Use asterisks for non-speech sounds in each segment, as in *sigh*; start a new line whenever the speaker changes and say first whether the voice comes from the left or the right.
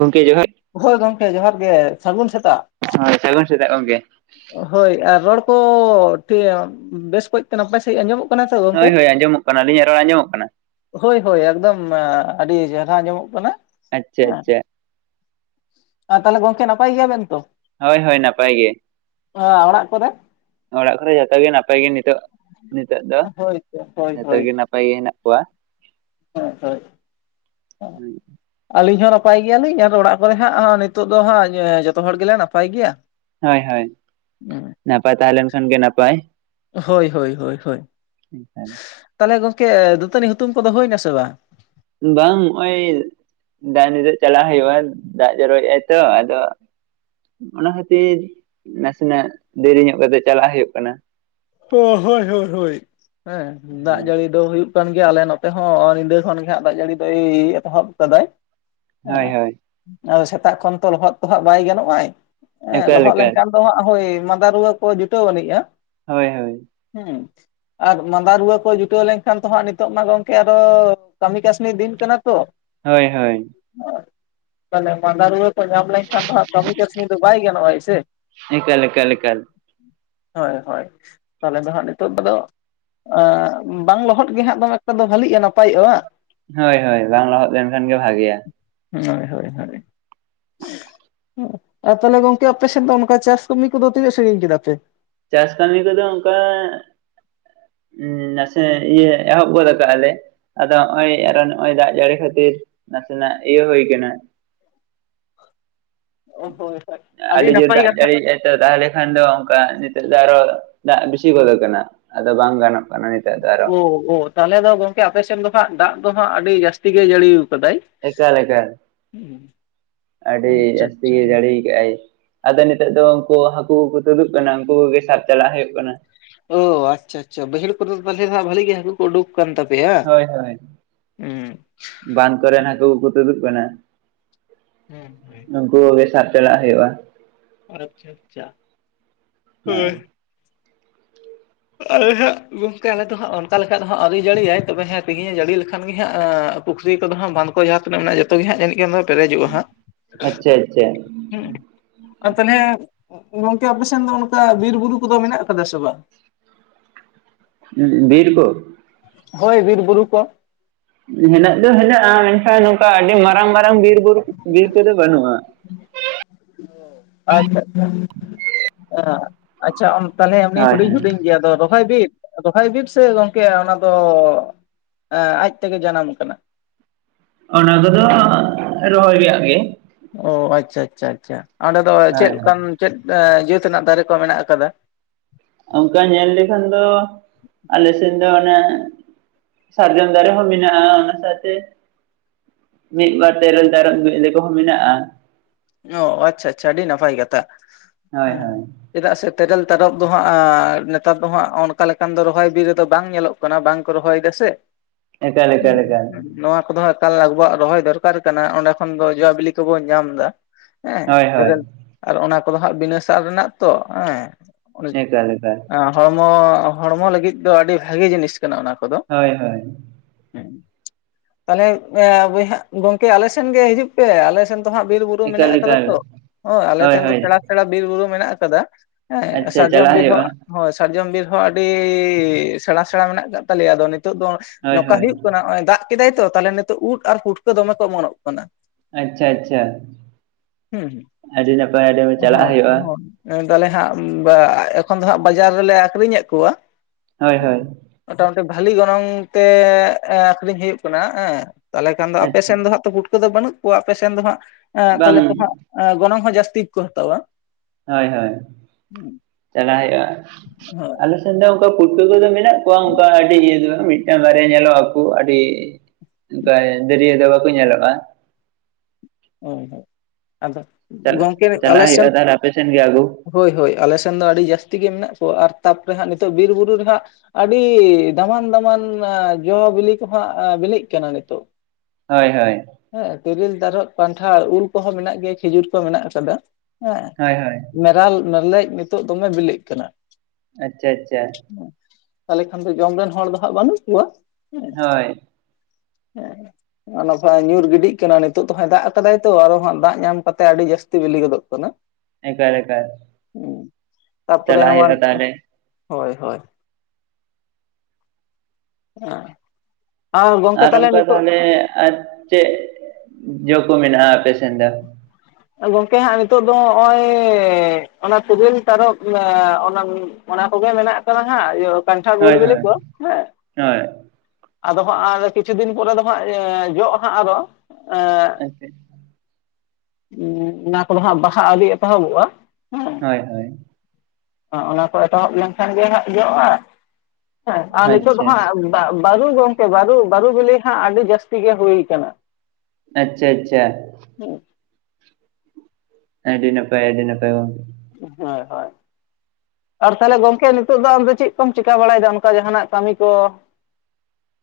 right: ᱜᱚᱢᱠᱮ ᱡᱚᱦᱟᱨ
left: ᱦᱳᱭ ᱜᱚᱢᱠᱮ ᱡᱚᱦᱟᱨ ᱜᱮ ᱥᱟᱹᱜᱩᱱ ᱥᱮᱛᱟᱜ᱾
right: ᱦᱳᱭ ᱥᱟᱹᱜᱩᱱ ᱥᱮᱛᱟᱜ ᱜᱚᱢᱠᱮ᱾
left: ᱦᱳᱭ ᱟᱨ ᱨᱚᱲ ᱠᱚ ᱵᱮᱥᱠᱚᱡᱛᱮ ᱱᱟᱯᱟᱭ ᱥᱟᱺᱦᱤᱡ ᱟᱸᱡᱚᱢᱚᱜ ᱠᱟᱱᱟ ᱛᱚ ᱜᱚᱢᱠᱮ
right: ᱦᱳᱭ ᱦᱳᱭ ᱟᱸᱡᱚᱢᱚᱜ ᱠᱟᱱᱟ᱾ ᱟᱹᱞᱤᱧ ᱟᱜ ᱨᱚᱲ ᱟᱸᱡᱚᱢᱚᱜ ᱠᱟᱱᱟ?
left: ᱦᱳᱭ ᱦᱳᱭ ᱮᱠᱫᱚᱢ ᱟᱹᱰᱤ ᱪᱮᱦᱨᱟ ᱟᱸᱡᱚᱢᱚᱜ ᱠᱟᱱᱟ᱾
right: ᱟᱪᱪᱷᱟ
left: ᱦᱮᱸ
right: ᱟᱪᱪᱷᱟ
left: ᱛᱟᱦᱚᱞᱮ ᱜᱚᱢᱠᱮ ᱱᱟᱯᱟᱭ ᱜᱮᱭᱟ ᱵᱮᱱ ᱛᱚ?
right: ᱦᱳᱭ ᱦᱳᱭ ᱱᱟᱯᱟᱭ ᱜᱮ᱾
left: ᱦᱚᱸ ᱚᱲᱟᱜ ᱠᱚᱨᱮ?
right: ᱚᱲᱟᱜ ᱠᱚᱨᱮ ᱡᱚᱛᱚ ᱜᱮ ᱱᱟᱯᱟᱭ ᱜᱮ ᱱᱤᱛᱚᱜ, ᱱᱤᱛᱚᱜ ᱫᱚ
left: ᱦᱳᱭ ᱛᱚ ᱦᱳᱭ
right: ᱡᱚᱛᱚ
left: ᱦᱳᱭ
right: ᱜᱮ ᱱᱟᱯᱟᱭ᱾ ᱱᱟᱯᱟᱭ ᱜᱮ ᱦᱮᱱᱟᱜ ᱠᱚᱣᱟ᱾
left: ᱦᱳᱭ ᱦᱳᱭ ᱟᱹᱞᱤᱧ ᱦᱚᱸ ᱱᱟᱯᱟᱭ ᱜᱮᱭᱟᱞᱤᱧ ᱟᱨ ᱚᱲᱟᱜ ᱠᱚᱨᱮ ᱦᱟᱸᱜ ᱱᱤᱛᱚᱜ ᱫᱚ ᱦᱟᱸᱜ ᱡᱚᱛᱚ ᱦᱚᱲ ᱜᱮᱞᱮ ᱱᱟᱯᱟᱭ ᱜᱮᱭᱟ᱾
right: ᱦᱳᱭ ᱦᱳᱭ ᱱᱟᱯᱟᱭ ᱛᱟᱦᱮᱸ ᱞᱮᱱ ᱠᱷᱟᱱ ᱜᱮ ᱱᱟᱯᱟᱭ᱾
left: ᱦᱳᱭ ᱦᱳᱭ ᱦᱳᱭ ᱦᱳᱭ᱾
right: *unintelligible*
left: ᱛᱟᱦᱚᱞᱮ ᱜᱚᱝᱠᱮ ᱫᱟᱹᱛᱟᱹᱱᱤ ᱦᱩᱛᱩᱢ ᱠᱚᱫᱚ ᱦᱩᱭᱱᱟᱥᱮ ᱵᱟᱝ
right: ᱵᱟᱝ ᱱᱚᱜᱼᱚᱭ ᱰᱟᱝᱨᱤ ᱪᱟᱞᱟᱣ ᱦᱩᱭᱩᱜᱼᱟ ᱫᱟᱜ ᱡᱚᱨᱚ ᱮᱟᱭ ᱛᱚ ᱟᱫᱚ ᱚᱱᱟ ᱠᱷᱟᱹᱛᱤᱨ ᱱᱟᱥᱮᱱᱟᱜ ᱫᱮᱨᱤ ᱧᱚᱜ ᱠᱟᱛᱮᱜ ᱪᱟᱞᱟᱜ ᱦᱩᱭᱩᱜ ᱠᱟᱱᱟ
left: ᱳ ᱦᱳᱭ ᱦᱳᱭ ᱦᱳᱭ ᱦᱮᱸ ᱫᱟᱜ ᱡᱟᱹᱲᱤ ᱫᱚ ᱦᱩᱭᱩᱜ ᱠᱟᱱ ᱜᱮᱭᱟ ᱟᱞᱮ ᱱᱚᱛᱮ ᱦᱚᱸ ᱧᱤᱫᱟᱹ ᱠᱷᱚᱱᱜᱮ ᱦᱟᱸᱜ ᱫᱟᱜ ᱡᱟᱹᱲᱤ ᱫᱚᱭ ᱮᱛᱚᱦᱚᱵ ᱠᱟᱫᱟᱭ᱾
right: ᱦᱳᱭ
left: ᱦᱮᱸ
right: ᱦᱳᱭ
left: ᱟᱫᱚ ᱥᱮᱛᱟᱜ ᱠᱷᱚᱱ ᱛᱚ ᱞᱚᱦᱚᱫ ᱛᱚᱦᱟᱜ ᱵᱟᱭ ᱜᱟᱱᱚᱜᱟᱭ᱾ ᱦᱮᱸ
right: ᱮᱠᱟᱞ
left: ᱞᱚᱦᱚᱫ
right: ᱮᱠᱟᱞ
left: ᱞᱮᱱᱠᱷᱟᱱ ᱫᱚ ᱦᱟᱸᱜ ᱦᱳᱭ ᱢᱟᱸᱫᱟ ᱨᱩᱣᱟᱹ ᱠᱚ ᱡᱩᱴᱟᱹᱣ ᱟᱹᱱᱤᱡᱼᱟ᱾
right: ᱦᱳᱭ ᱦᱳᱭ᱾
left: ᱦᱮᱸ ᱟᱨ ᱢᱟᱸᱫᱟ ᱨᱩᱣᱟᱹ ᱠᱚ ᱡᱩᱴᱟᱹᱣ ᱞᱮᱱᱠᱷᱟᱱ ᱛᱚ ᱦᱟᱸᱜ ᱱᱤᱛᱚᱜ ᱢᱟ ᱜᱚᱢᱠᱮ ᱟᱫᱚ ᱠᱟᱹᱢᱤ ᱠᱟᱹᱥᱱᱤ ᱫᱤᱱ ᱠᱟᱱᱟ ᱛᱚ᱾
right: ᱦᱳᱭ ᱦᱳᱭ
left: ᱛᱟᱦᱟᱞᱮ ᱢᱟᱸᱫᱟ ᱨᱩᱣᱟᱹ ᱠᱚ ᱧᱟᱢ ᱞᱮᱠᱷᱟᱱ ᱦᱟᱜ ᱠᱟᱹᱢᱤ ᱠᱟᱹᱥᱱᱤ ᱫᱚ ᱵᱟᱭ ᱜᱟᱱᱚᱟᱭ ᱥᱮ
right: ᱮᱠᱟᱞ ᱮᱠᱟᱞ
left: ᱦᱳᱭ ᱦᱳᱭ ᱛᱟᱦᱚᱞᱮ ᱫᱚ ᱦᱟᱸᱜ ᱱᱤᱛᱚᱜ ᱫᱚᱫᱚ ᱵᱟᱝ ᱞᱚᱦᱚᱫ ᱜᱮᱦᱟᱸᱜ ᱫᱚ ᱮᱠᱴᱟ ᱫᱚ ᱵᱷᱟᱞᱤᱜᱼᱟ ᱱᱟᱯᱟᱭᱚᱜᱼᱟ ᱵᱟᱝ
right: ᱦᱳᱭ ᱦᱳᱭ ᱵᱟᱝ ᱞᱚᱦᱚᱫ ᱞᱮᱱᱠᱷᱟᱱ ᱜᱮ ᱵᱷᱟᱜᱮᱭᱟ
left: ᱦᱳᱭ ᱦᱳᱭ ᱦᱳᱭ ᱟᱨ ᱛᱟᱦᱞᱮ ᱜᱚᱝᱠᱮ ᱟᱯᱮ ᱥᱮᱫ ᱫᱚ ᱚᱱᱠᱟ ᱪᱟᱥ ᱠᱟᱹᱢᱤ ᱠᱚᱫᱚ ᱛᱤᱱᱟᱹᱜ ᱥᱮᱨᱮᱤᱧ ᱠᱮᱫᱟ ᱯᱮ
right: ᱪᱟᱥ ᱠᱟᱹᱢᱤ ᱠᱚᱫᱚ ᱚᱱᱠᱟ ᱱᱟᱥᱮ ᱤᱭᱟᱹ ᱮᱦᱚᱵ ᱜᱚᱫ ᱠᱟᱜ ᱞᱮ ᱟᱫᱚ ᱱᱚᱜᱚᱭ ᱟᱨ ᱱᱚᱜᱚᱭ ᱫᱟᱜ ᱡᱟᱹᱲᱤ ᱠᱷᱟᱹᱛᱤᱨ ᱱᱟᱥᱮᱱᱟᱜ ᱤᱭᱟᱹ ᱦᱩᱭ ᱟᱠᱟᱱᱟ
left: ᱚ ᱦᱳᱭ ᱦᱳᱭ
right: ᱟᱹᱰᱤ ᱡᱚᱨ
left: ᱱᱟᱯᱟᱭ
right: ᱫᱟᱜ
left: ᱠᱟᱛᱷᱟ
right: ᱡᱟᱲᱤ ᱮᱫᱟᱭ, ᱫᱟᱜ ᱞᱮᱠᱷᱟᱱ ᱫᱚ ᱚᱱᱠᱟ ᱱᱤᱛᱚᱜ ᱫᱚ ᱟᱨᱚ ᱫᱟᱜ ᱵᱮᱥᱤ ᱜᱚᱫ ᱠᱟᱱᱟ ᱟᱫᱚ ᱵᱟᱝ ᱜᱟᱱᱚᱜ ᱠᱟᱱᱟ ᱱᱤᱛ
left: ᱳᱻᱳᱻ ᱛᱟᱦᱚᱞᱮ ᱫᱚ ᱜᱚᱝᱠᱮ ᱟᱯᱮᱮᱥᱮᱫ ᱫᱚ ᱦᱟᱸᱜ ᱫᱟᱜ ᱫᱚ ᱦᱟᱸᱜ ᱟᱹᱰᱤ ᱡᱟᱹᱥᱛᱤ ᱜᱮ ᱡᱟᱹᱲᱤ ᱟᱠᱟᱫᱟᱭ
right: ᱮᱠᱟᱞ ᱮᱠᱟᱞ ᱟᱹᱰᱤ
left: ᱟᱪᱪᱷᱟ
right: ᱡᱟᱹᱥᱛᱤ
left: ᱟᱪᱪᱷᱟ
right: ᱜᱮ ᱡᱟᱹᱲᱤ ᱠᱮᱼᱟᱭ ᱟᱫᱚ ᱱᱤᱛᱚᱜ ᱫᱚ ᱩᱱᱠᱩ ᱦᱟᱹᱠᱩ ᱠᱚᱠᱚ ᱛᱩᱫᱩᱜ ᱠᱟᱱᱟ ᱩᱱᱠᱩ ᱠᱚᱜᱮ ᱥᱟᱵ ᱪᱟᱞᱟᱜ ᱦᱩᱭᱩᱜ ᱠᱟᱱᱟ
left: ᱚ ᱟᱪᱪᱷᱟ ᱟᱪᱪᱷᱟ ᱵᱟᱭᱦᱟᱹᱲ ᱠᱚ ᱨᱮ ᱛᱟᱦᱚᱞᱮ ᱵᱷᱟᱞᱤ ᱜᱮ ᱦᱟᱠᱩ ᱩᱰᱩᱠ ᱠᱟᱱ ᱛᱟᱯᱮᱭᱟ ᱩᱸ
right: ᱵᱟᱸᱱ ᱠᱚᱨᱮᱱ ᱦᱟᱹᱠᱩ ᱠᱚᱠᱚ ᱛᱩᱫᱩᱜ ᱠᱟᱱᱟ ᱩᱱᱩᱠᱩ ᱜᱮ ᱥᱟᱨ ᱪᱟᱞᱟᱜ ᱦᱩᱭᱩᱜᱼᱟ
left: *unintelligible* ᱟᱞᱮ ᱦᱟᱸᱜ ᱜᱚᱢᱠᱮ ᱟᱞᱮ ᱫᱚ ᱦᱟᱸᱜ ᱚᱱᱠᱟ ᱞᱮᱠᱟ ᱫᱚ ᱦᱟᱸᱜ ᱟᱹᱣᱨᱤ ᱡᱟᱹᱲᱤᱭᱟᱭ ᱛᱚᱵᱮ ᱦᱮᱸ ᱛᱮᱦᱤᱧᱮ ᱡᱟᱹᱲᱤ ᱞᱮᱠᱷᱟᱱ ᱜᱮ ᱦᱟᱸᱜ ᱯᱩᱠᱷᱨᱤ ᱠᱚᱫᱚ ᱦᱟᱸᱜ ᱵᱟᱸᱫᱷ ᱠᱚ ᱡᱟᱦᱟᱸ ᱛᱤᱱᱟᱹᱜ ᱢᱮᱱᱟᱜᱼᱟ ᱡᱚᱛᱚ ᱜᱮ ᱡᱟᱹᱱᱤᱡ ᱯᱮᱨᱮᱡᱚᱜᱼᱟ ᱦᱟᱸᱜ
right: ᱟᱪᱪᱷᱟ ᱟᱪᱪᱷᱟ
left: ᱩᱸ ᱛᱟᱦᱚᱞᱮ ᱜᱚᱝᱠᱮ ᱟᱯᱮ ᱥᱮᱱ ᱫᱚ ᱚᱱᱠᱟ ᱵᱤᱨ ᱵᱩᱨᱩ ᱠᱚᱫᱚ ᱢᱮᱱᱟᱜ ᱠᱟᱫᱟ ᱥᱮ ᱵᱟᱝ
right: ᱵᱤᱨ ᱠᱚ
left: ᱦᱳᱭ ᱵᱤᱨ ᱵᱩᱨᱩ ᱠᱚ
right: ᱦᱮᱱᱟᱹᱜ ᱫᱚ ᱦᱮᱱᱟᱜᱼᱟ ᱢᱮᱱᱠᱷᱟᱱ ᱱᱚᱝᱠᱟ ᱟᱹᱰᱤ ᱢᱟᱨᱟᱝ ᱢᱟᱨᱟᱝ ᱵᱤᱨᱵᱩᱨᱩ ᱵᱤᱨ ᱠᱚᱫᱚ ᱵᱟᱹᱱᱩᱜᱼᱟ
left: *unintelligible* ᱟᱪᱪᱷᱟ ᱛᱟᱦᱚᱞᱮ ᱮᱢᱱᱤ
right: ᱦᱳᱭ
left: ᱦᱩᱰᱤᱧ
right: ᱦᱳᱭ
left: ᱦᱩᱰᱤᱧ ᱜᱮᱭᱟ ᱟᱫᱚ ᱨᱚᱦᱚᱭ ᱵᱤᱨ, ᱨᱚᱦᱟᱭ ᱵᱤᱨ ᱥᱮ ᱜᱚᱝᱠᱮ ᱚᱱᱟ ᱫᱚ ᱟᱡ ᱛᱮᱜᱮ ᱡᱟᱱᱟᱢ ᱟᱠᱟᱱᱟ
right: ᱚᱱᱟ ᱠᱚᱫᱚ ᱨᱚᱦᱚᱭ ᱨᱮᱭᱟᱜ ᱜᱮ
left: ᱚ ᱟᱪᱪᱷᱟ ᱟᱪᱪᱷᱟ ᱟᱪᱪᱷᱟ ᱚᱸᱲᱮ ᱫᱚ
right: ᱦᱳᱭ
left: ᱪᱮᱫ
right: ᱦᱳᱭ
left: ᱞᱮᱠᱟᱱ ᱪᱮᱫ ᱡᱟᱹᱛ ᱨᱮᱱᱟᱜ ᱫᱟᱨᱮ ᱠᱚ ᱢᱮᱱᱟᱜ ᱟᱠᱟᱫᱟ
right: ᱚᱱᱠᱟ ᱧᱮᱞ ᱞᱮᱠᱷᱟᱱ ᱫᱚ ᱟᱞᱮ ᱥᱮᱫ ᱫᱚ ᱚᱱᱮ ᱥᱟᱨᱡᱚᱢ ᱫᱟᱨᱮ ᱦᱚᱸ ᱢᱮᱱᱟᱜᱼᱟ ᱚᱱᱟ ᱥᱟᱶᱛᱮ ᱢᱤᱫ ᱵᱟᱨ ᱛᱮᱨᱮᱞ ᱛᱟᱨᱚᱜ ᱵᱮᱞᱮ ᱠᱚᱦᱚᱸ ᱢᱮᱱᱟᱜᱼᱟ
left: ᱚ ᱟᱪᱪᱷᱟ ᱟᱪᱪᱷᱟ ᱟᱹᱰᱤ ᱱᱟᱯᱟᱭ
right: ᱦᱳᱭ
left: ᱦᱮᱸ
right: ᱦᱳᱭ
left: ᱪᱮᱫᱟᱜ ᱥᱮ ᱛᱮᱨᱮᱞ ᱛᱟᱨᱚᱵ ᱫᱚ ᱦᱟᱸᱜ ᱱᱮᱛᱟᱨ ᱫᱚ ᱦᱟᱸᱜ ᱚᱱᱠᱟ ᱞᱮᱠᱟᱱ ᱫᱚ ᱨᱚᱦᱚᱭ ᱵᱤᱨ ᱨᱮᱫᱚ ᱵᱟᱝ ᱧᱮᱞᱚᱜ ᱠᱟᱱᱟ ᱚᱱᱟ ᱵᱟᱝ ᱠᱚ ᱨᱚᱦᱚᱭ ᱫᱟ ᱥᱮ
right: ᱮᱠᱟᱞ ᱮᱠᱟᱞ ᱮᱠᱟᱞ
left: ᱱᱚᱣᱟ ᱠᱚᱫᱚ ᱦᱟᱸ ᱮᱠᱟᱞ ᱟᱵᱚᱣᱟᱜ ᱨᱚᱦᱚᱭ ᱫᱚᱨᱠᱟᱨ ᱠᱟᱱᱟ ᱚᱸᱱᱰᱮ ᱠᱷᱚᱱ ᱫᱚ ᱡᱚ ᱵᱤᱞᱤ ᱠᱚᱵᱚᱱ ᱧᱟᱢ ᱫᱟ ᱦᱮᱸ
right: ᱦᱳᱭ ᱦᱳᱭ
left: ᱯᱨᱮᱱ ᱟᱨ ᱚᱱᱟ ᱠᱚᱫᱚ ᱦᱟᱸᱜ ᱵᱤᱱᱟᱹ ᱥᱟᱨ ᱨᱮᱱᱟᱜ ᱛᱚ ᱦᱮᱸ
right: ᱮᱠᱟᱞ ᱮᱠᱟᱞ
left: ᱦᱚᱲᱢᱚ ᱦᱚᱲᱢᱚ ᱞᱟᱹᱜᱤᱫ ᱫᱚ ᱟᱹᱰᱤ ᱵᱷᱟᱜᱤ ᱡᱤᱱᱤᱥ ᱠᱟᱱᱟ ᱚᱱᱟ ᱠᱚᱫᱚ
right: ᱦᱳᱭ ᱻ ᱦᱳᱭ
left: ᱦᱮᱸ ᱛᱟᱞᱮ ᱵᱚᱭᱦᱟ, ᱜᱚᱝᱠᱮ ᱟᱞᱮ ᱥᱮᱱ ᱜᱮ ᱦᱤᱡᱩᱜ ᱯᱮ ᱟᱞᱮᱥᱮᱱ ᱫᱚ ᱦᱟᱸᱜ ᱵᱤᱨ ᱵᱩᱨᱩ ᱵᱩᱨᱩ
right: ᱮᱠᱟᱞ
left: ᱢᱮᱱᱟᱜ ᱠᱟᱫᱟ
right: ᱮᱠᱟᱞ
left: ᱛᱚ, ᱟᱞᱮ
right: ᱦᱳᱭ
left: ᱴᱷᱮᱱ ᱫᱚ
right: ᱦᱳᱭ
left: ᱥᱮᱬᱟ ᱥᱮᱬᱟ ᱵᱤᱨ ᱵᱩᱨᱩ ᱢᱮᱱᱟᱜ ᱟᱠᱟᱫᱟ ᱦᱮᱸ
right: ᱟᱪᱪᱷᱟ
left: ᱥᱟᱨᱡᱚᱢ
right: ᱪᱟᱞᱟᱜ
left: ᱵᱤᱨ ᱦᱚ
right: ᱦᱩᱭᱩᱜᱼᱟ
left: ᱦᱳᱭ ᱥᱟᱨᱡᱚᱢ ᱵᱤᱨ ᱦᱚᱸ ᱟᱹᱰᱤ, ᱥᱮᱬᱟ ᱥᱮᱬᱟ ᱢᱮᱱᱟᱜ ᱟᱠᱟᱫ, ᱛᱟᱞᱮᱭᱟ ᱟᱫᱚ ᱱᱤᱛᱚᱜ ᱫᱚ
right: ᱦᱳᱭ
left: ᱱᱚᱝᱠᱟ
right: ᱦᱳᱭ
left: ᱦᱩᱭᱩᱜ ᱠᱟᱱᱟ ᱱᱚᱜᱚᱭ ᱫᱟᱜ ᱠᱮᱫᱟᱭ ᱛᱚ ᱛᱟᱦᱞᱮ ᱱᱤᱛᱳᱜ ᱩᱫ ᱟᱨ ᱯᱩᱴᱠᱟᱹ ᱫᱚᱢᱮ ᱠᱚ ᱚᱢᱚᱱᱚᱜ ᱠᱟᱱᱟ
right: ᱟᱪᱪᱷᱟ ᱟᱪᱪᱷᱟ
left: ᱦᱩᱸ
right: ᱟᱹᱰᱤ ᱱᱟᱯᱟᱭ ᱟᱹᱰᱤ *unintelligible* ᱪᱟᱞᱟᱜ ᱦᱩᱭᱩᱜᱼᱟ
left: ᱛᱟᱞᱮ ᱦᱟᱸᱜ ᱮᱠᱷᱚᱱ ᱫᱚ ᱦᱟᱸᱜ ᱵᱟᱡᱟᱨ ᱨᱮᱞᱮ ᱟᱠᱷᱨᱤᱧᱮᱫ ᱠᱚᱣᱟ
right: ᱦᱳᱭ ᱦᱳᱭ
left: ᱢᱚᱴᱟ ᱢᱩᱴᱤ ᱵᱷᱟᱞᱤ ᱜᱚᱱᱚᱝ ᱛᱮ ᱟᱠᱷᱨᱤᱧ ᱦᱩᱭᱩᱜ ᱠᱟᱱᱟ ᱦᱮᱸ ᱛᱟᱦᱚᱞᱮ ᱠᱷᱟᱱ ᱫᱚ ᱟᱯᱮ
right: ᱟᱪᱪᱷᱟ
left: ᱥᱮᱱ ᱫᱚ ᱦᱟᱸᱜ ᱯᱩᱴᱠᱟᱹ ᱫᱚ ᱵᱟᱹᱱᱩᱜ ᱠᱚᱣᱟ ᱟᱯᱮ ᱥᱮᱱ ᱫᱚ ᱦᱟᱸᱜ ᱮ
right: ᱵᱟᱝ
left: ᱛᱟᱦᱮ ᱫᱚᱦᱟᱸᱜ ᱜᱚᱱᱚᱝ ᱦᱚᱸ ᱡᱟᱹᱥᱛᱤ ᱜᱮᱠᱚ ᱦᱟᱛᱟᱣᱟ
right: ᱦᱳᱭ ᱦᱳᱭ ᱪᱟᱞᱟᱜ ᱦᱩᱭᱩᱜᱼᱟ,
left: ᱦᱳᱭ
right: ᱟᱞᱮ ᱥᱮᱱ ᱫᱚ ᱚᱱᱠᱟ ᱯᱩᱴᱟᱹ ᱠᱚᱫᱚ ᱢᱮᱜ ᱢᱮᱱᱟᱜ ᱠᱚᱣᱟ ᱚᱱᱠᱟ ᱟᱹᱰᱤ ᱤᱭᱟᱹ ᱫᱚ ᱵᱟᱝ ᱢᱤᱫ ᱢᱤᱫᱴᱟᱝ ᱵᱟᱨᱭᱟ ᱧᱮᱞᱚᱜ ᱟᱠᱚ ᱟᱹᱰᱤ ᱚᱱᱠᱟ ᱫᱟᱹᱨᱭᱟᱹ ᱫᱚ ᱵᱟᱠᱚ ᱧᱮᱞᱚᱜᱼᱟ
left: ᱦᱳᱭ ᱦᱳᱭ ᱟᱫᱚ
right: ᱪᱟᱞ
left: ᱜᱚᱝᱠᱮ
right: ᱪᱟᱞᱟᱜ
left: ᱟᱞᱮ ᱥᱮᱱ
right: ᱦᱩᱭᱩᱜ-ᱟ ᱟᱯᱮ ᱥᱮᱱ ᱜᱮ ᱟ. ᱜᱩ
left: ᱦᱳᱭ ᱦᱳᱭ ᱟᱞᱮᱮᱥᱮᱱ ᱫᱚ ᱟᱹᱰᱤ ᱦᱚᱭ ᱦᱚᱭ ᱦᱚᱭ ᱟᱞᱮ ᱥᱮᱱ ᱟᱰᱤ, ᱡᱟᱹᱥᱛᱤ ᱜᱮ ᱢᱮᱱᱟᱜ ᱠᱚᱣᱟ ᱟᱨ ᱛᱟᱯᱚᱨᱮ ᱦᱜ ᱱᱤᱛᱚᱜ ᱵᱤᱨ ᱵᱩᱨᱩ ᱨᱮ ᱦᱟᱸᱜ ᱟᱹᱰᱤ ᱫᱟᱢᱟᱱ ᱫᱟᱢᱟᱱ ᱡᱚ ᱵᱤᱞᱤ ᱠᱚᱦᱟᱸᱜ ᱵᱤᱞᱤᱜ ᱠᱟᱱᱟ ᱱᱤᱛᱚᱜ,
right: ᱦᱳᱭ ᱦᱳᱭ
left: ᱦᱮᱸ ᱛᱨᱮᱞ ᱛᱟᱨᱚᱫ ᱯᱟᱱᱴᱷᱟᱲ ᱩᱞ ᱠᱚᱦᱚᱸ ᱢᱮᱱᱟᱜ ᱜᱮᱭᱟ ᱠᱷᱤᱡᱩᱨ ᱠᱚ ᱢᱮᱱᱟᱜ ᱟᱠᱟᱫᱟ ᱦᱮᱸ
right: ᱦᱳᱭ ᱦᱳᱭ
left: ᱢᱮᱨᱟᱞ ᱢᱮᱨᱞᱮᱡ ᱱᱤᱛᱚᱜ ᱫᱚᱢᱮ ᱵᱮᱞᱮᱜ ᱠᱟᱱᱟ
right: ᱟᱪᱪᱷᱟ ᱟᱪᱪᱷᱟ
left: ᱛᱟᱦᱞᱮ ᱠᱷᱟᱱ ᱫᱚ ᱡᱚᱢ ᱨᱮᱱ ᱦᱚᱲ ᱫᱚ ᱦᱟᱜ ᱵᱟᱹᱱᱩᱜ ᱠᱚᱣᱟ ᱦᱮᱸ
right: ᱦᱳᱭ
left: ᱚᱱᱟᱥ ᱧᱩᱨ ᱜᱤᱰᱤᱜ ᱠᱟᱱᱟ ᱱᱤᱛᱚᱜ ᱛᱚ ᱦᱟᱸᱜ ᱫᱟᱜ ᱠᱟᱫᱟᱭ ᱛᱚ ᱟᱨᱚ ᱦ ᱫᱟᱜ ᱧᱟᱢ ᱠᱟᱛᱮᱜ ᱟᱹᱰᱤ ᱡᱟᱹᱥᱛᱤ ᱵᱤᱞᱤ ᱜᱚᱫᱚᱜ ᱠᱟᱱᱟ
right: ᱮᱠᱟᱞ ᱮᱠᱟᱞ
left: ᱛᱟᱨ ᱯᱚᱨᱮ
right: ᱪᱟᱞᱟᱜ
left: ᱱᱚᱶᱟ
right: ᱦᱩᱭᱩᱜᱼᱟ ᱛᱟᱦᱚᱞᱮ
left: ᱦᱳᱭ ᱦᱳᱭ ᱦᱮ
right: ᱟᱨ ᱚᱱᱠᱟ ᱛᱟᱦᱚᱞᱮ ᱟᱨ ᱪᱮᱫ ᱡᱚ ᱠᱚ ᱢᱮᱱᱟᱜᱼᱟ ᱟᱯ ᱥᱮᱱ ᱫᱚ?
left: ᱜᱚᱝᱠᱮ ᱦᱟᱸᱜ ᱱᱤᱛᱚᱜ ᱫᱚ ᱦᱚᱜᱼᱚᱭ ᱚᱱᱟ ᱛᱤᱨᱤᱞ ᱛᱟᱨᱚᱵ ᱚᱱᱟ ᱚᱱᱟ ᱠᱚᱜᱮ ᱢᱮᱱᱟᱜ ᱠᱟᱫᱟ ᱦᱟᱸᱜ ᱤᱭᱟᱹ ᱠᱟᱱᱴᱷᱟᱲ
right: ᱦᱳᱭ
left: ᱩᱞ ᱵᱤᱞᱤ
right: ᱦᱳᱭ
left: ᱠᱚ ᱦᱮᱸ
right: ᱦᱳᱭ
left: ᱟᱫᱚ ᱦᱟᱸᱜ ᱟᱨ ᱠᱤᱪᱷᱩ ᱫᱤᱱ ᱯᱚᱨᱮ ᱫᱚ ᱦᱟᱸᱜ ᱡᱚᱜ ᱦᱟᱸᱜ ᱟᱫᱚ ᱮᱫ
right: *inaudible*
left: ᱩ ᱚᱱᱟ ᱠᱚᱫᱚ ᱦᱟᱸᱜ ᱵᱟᱦᱟ ᱟᱹᱣᱨᱤ ᱮᱛᱚᱦᱚᱵᱚᱜᱼᱟ ᱦᱮᱸ
right: ᱦᱳᱭ ᱦᱳᱭ
left: ᱚᱱᱟ ᱠᱚ ᱮᱛᱚᱦᱚᱵ ᱞᱮᱱᱠᱷᱟᱱ ᱜᱮ ᱦᱟᱸᱜ ᱡᱚᱜᱼᱟ ᱦᱮᱸ ᱟᱨ ᱱᱤᱛᱚᱜ ᱫᱚ
right: ᱟᱪᱪᱷᱟ
left: ᱦᱟᱸᱜ ᱵᱟᱹᱨᱩ ᱜᱚᱝᱠᱮ ᱵᱟᱹᱨᱩ ᱵᱟᱹᱨᱩ ᱵᱤᱞᱤ ᱦᱟᱸᱜ ᱟᱹᱰᱤ ᱡᱟᱹᱥᱛᱤ ᱜᱮ ᱦᱩᱭ ᱠᱟᱱᱟ
right: ᱟᱪᱪᱷᱟ ᱟᱪᱪᱷᱟ
left: *unintelligible*
right: ᱟᱹᱰᱤ ᱱᱟᱯᱟᱭ ᱟᱹᱰᱤ ᱱᱟᱯᱟᱭ ᱜᱚᱢᱠᱮ
left: ᱦᱳᱭ ᱦᱳᱭ ᱟᱨ ᱛᱟᱦᱚᱞᱮ ᱜᱚᱝᱠᱮ ᱱᱤᱛᱚᱜ ᱫᱚ ᱟᱢᱫᱚ ᱪᱮᱫ ᱠᱚᱢ ᱪᱤᱠᱟ ᱵᱟᱲᱟᱭ ᱮᱫᱟ ᱚᱱᱠᱟ ᱡᱟᱦᱟᱸ ᱱᱟᱜ ᱠᱟᱹᱢᱤ ᱠᱚ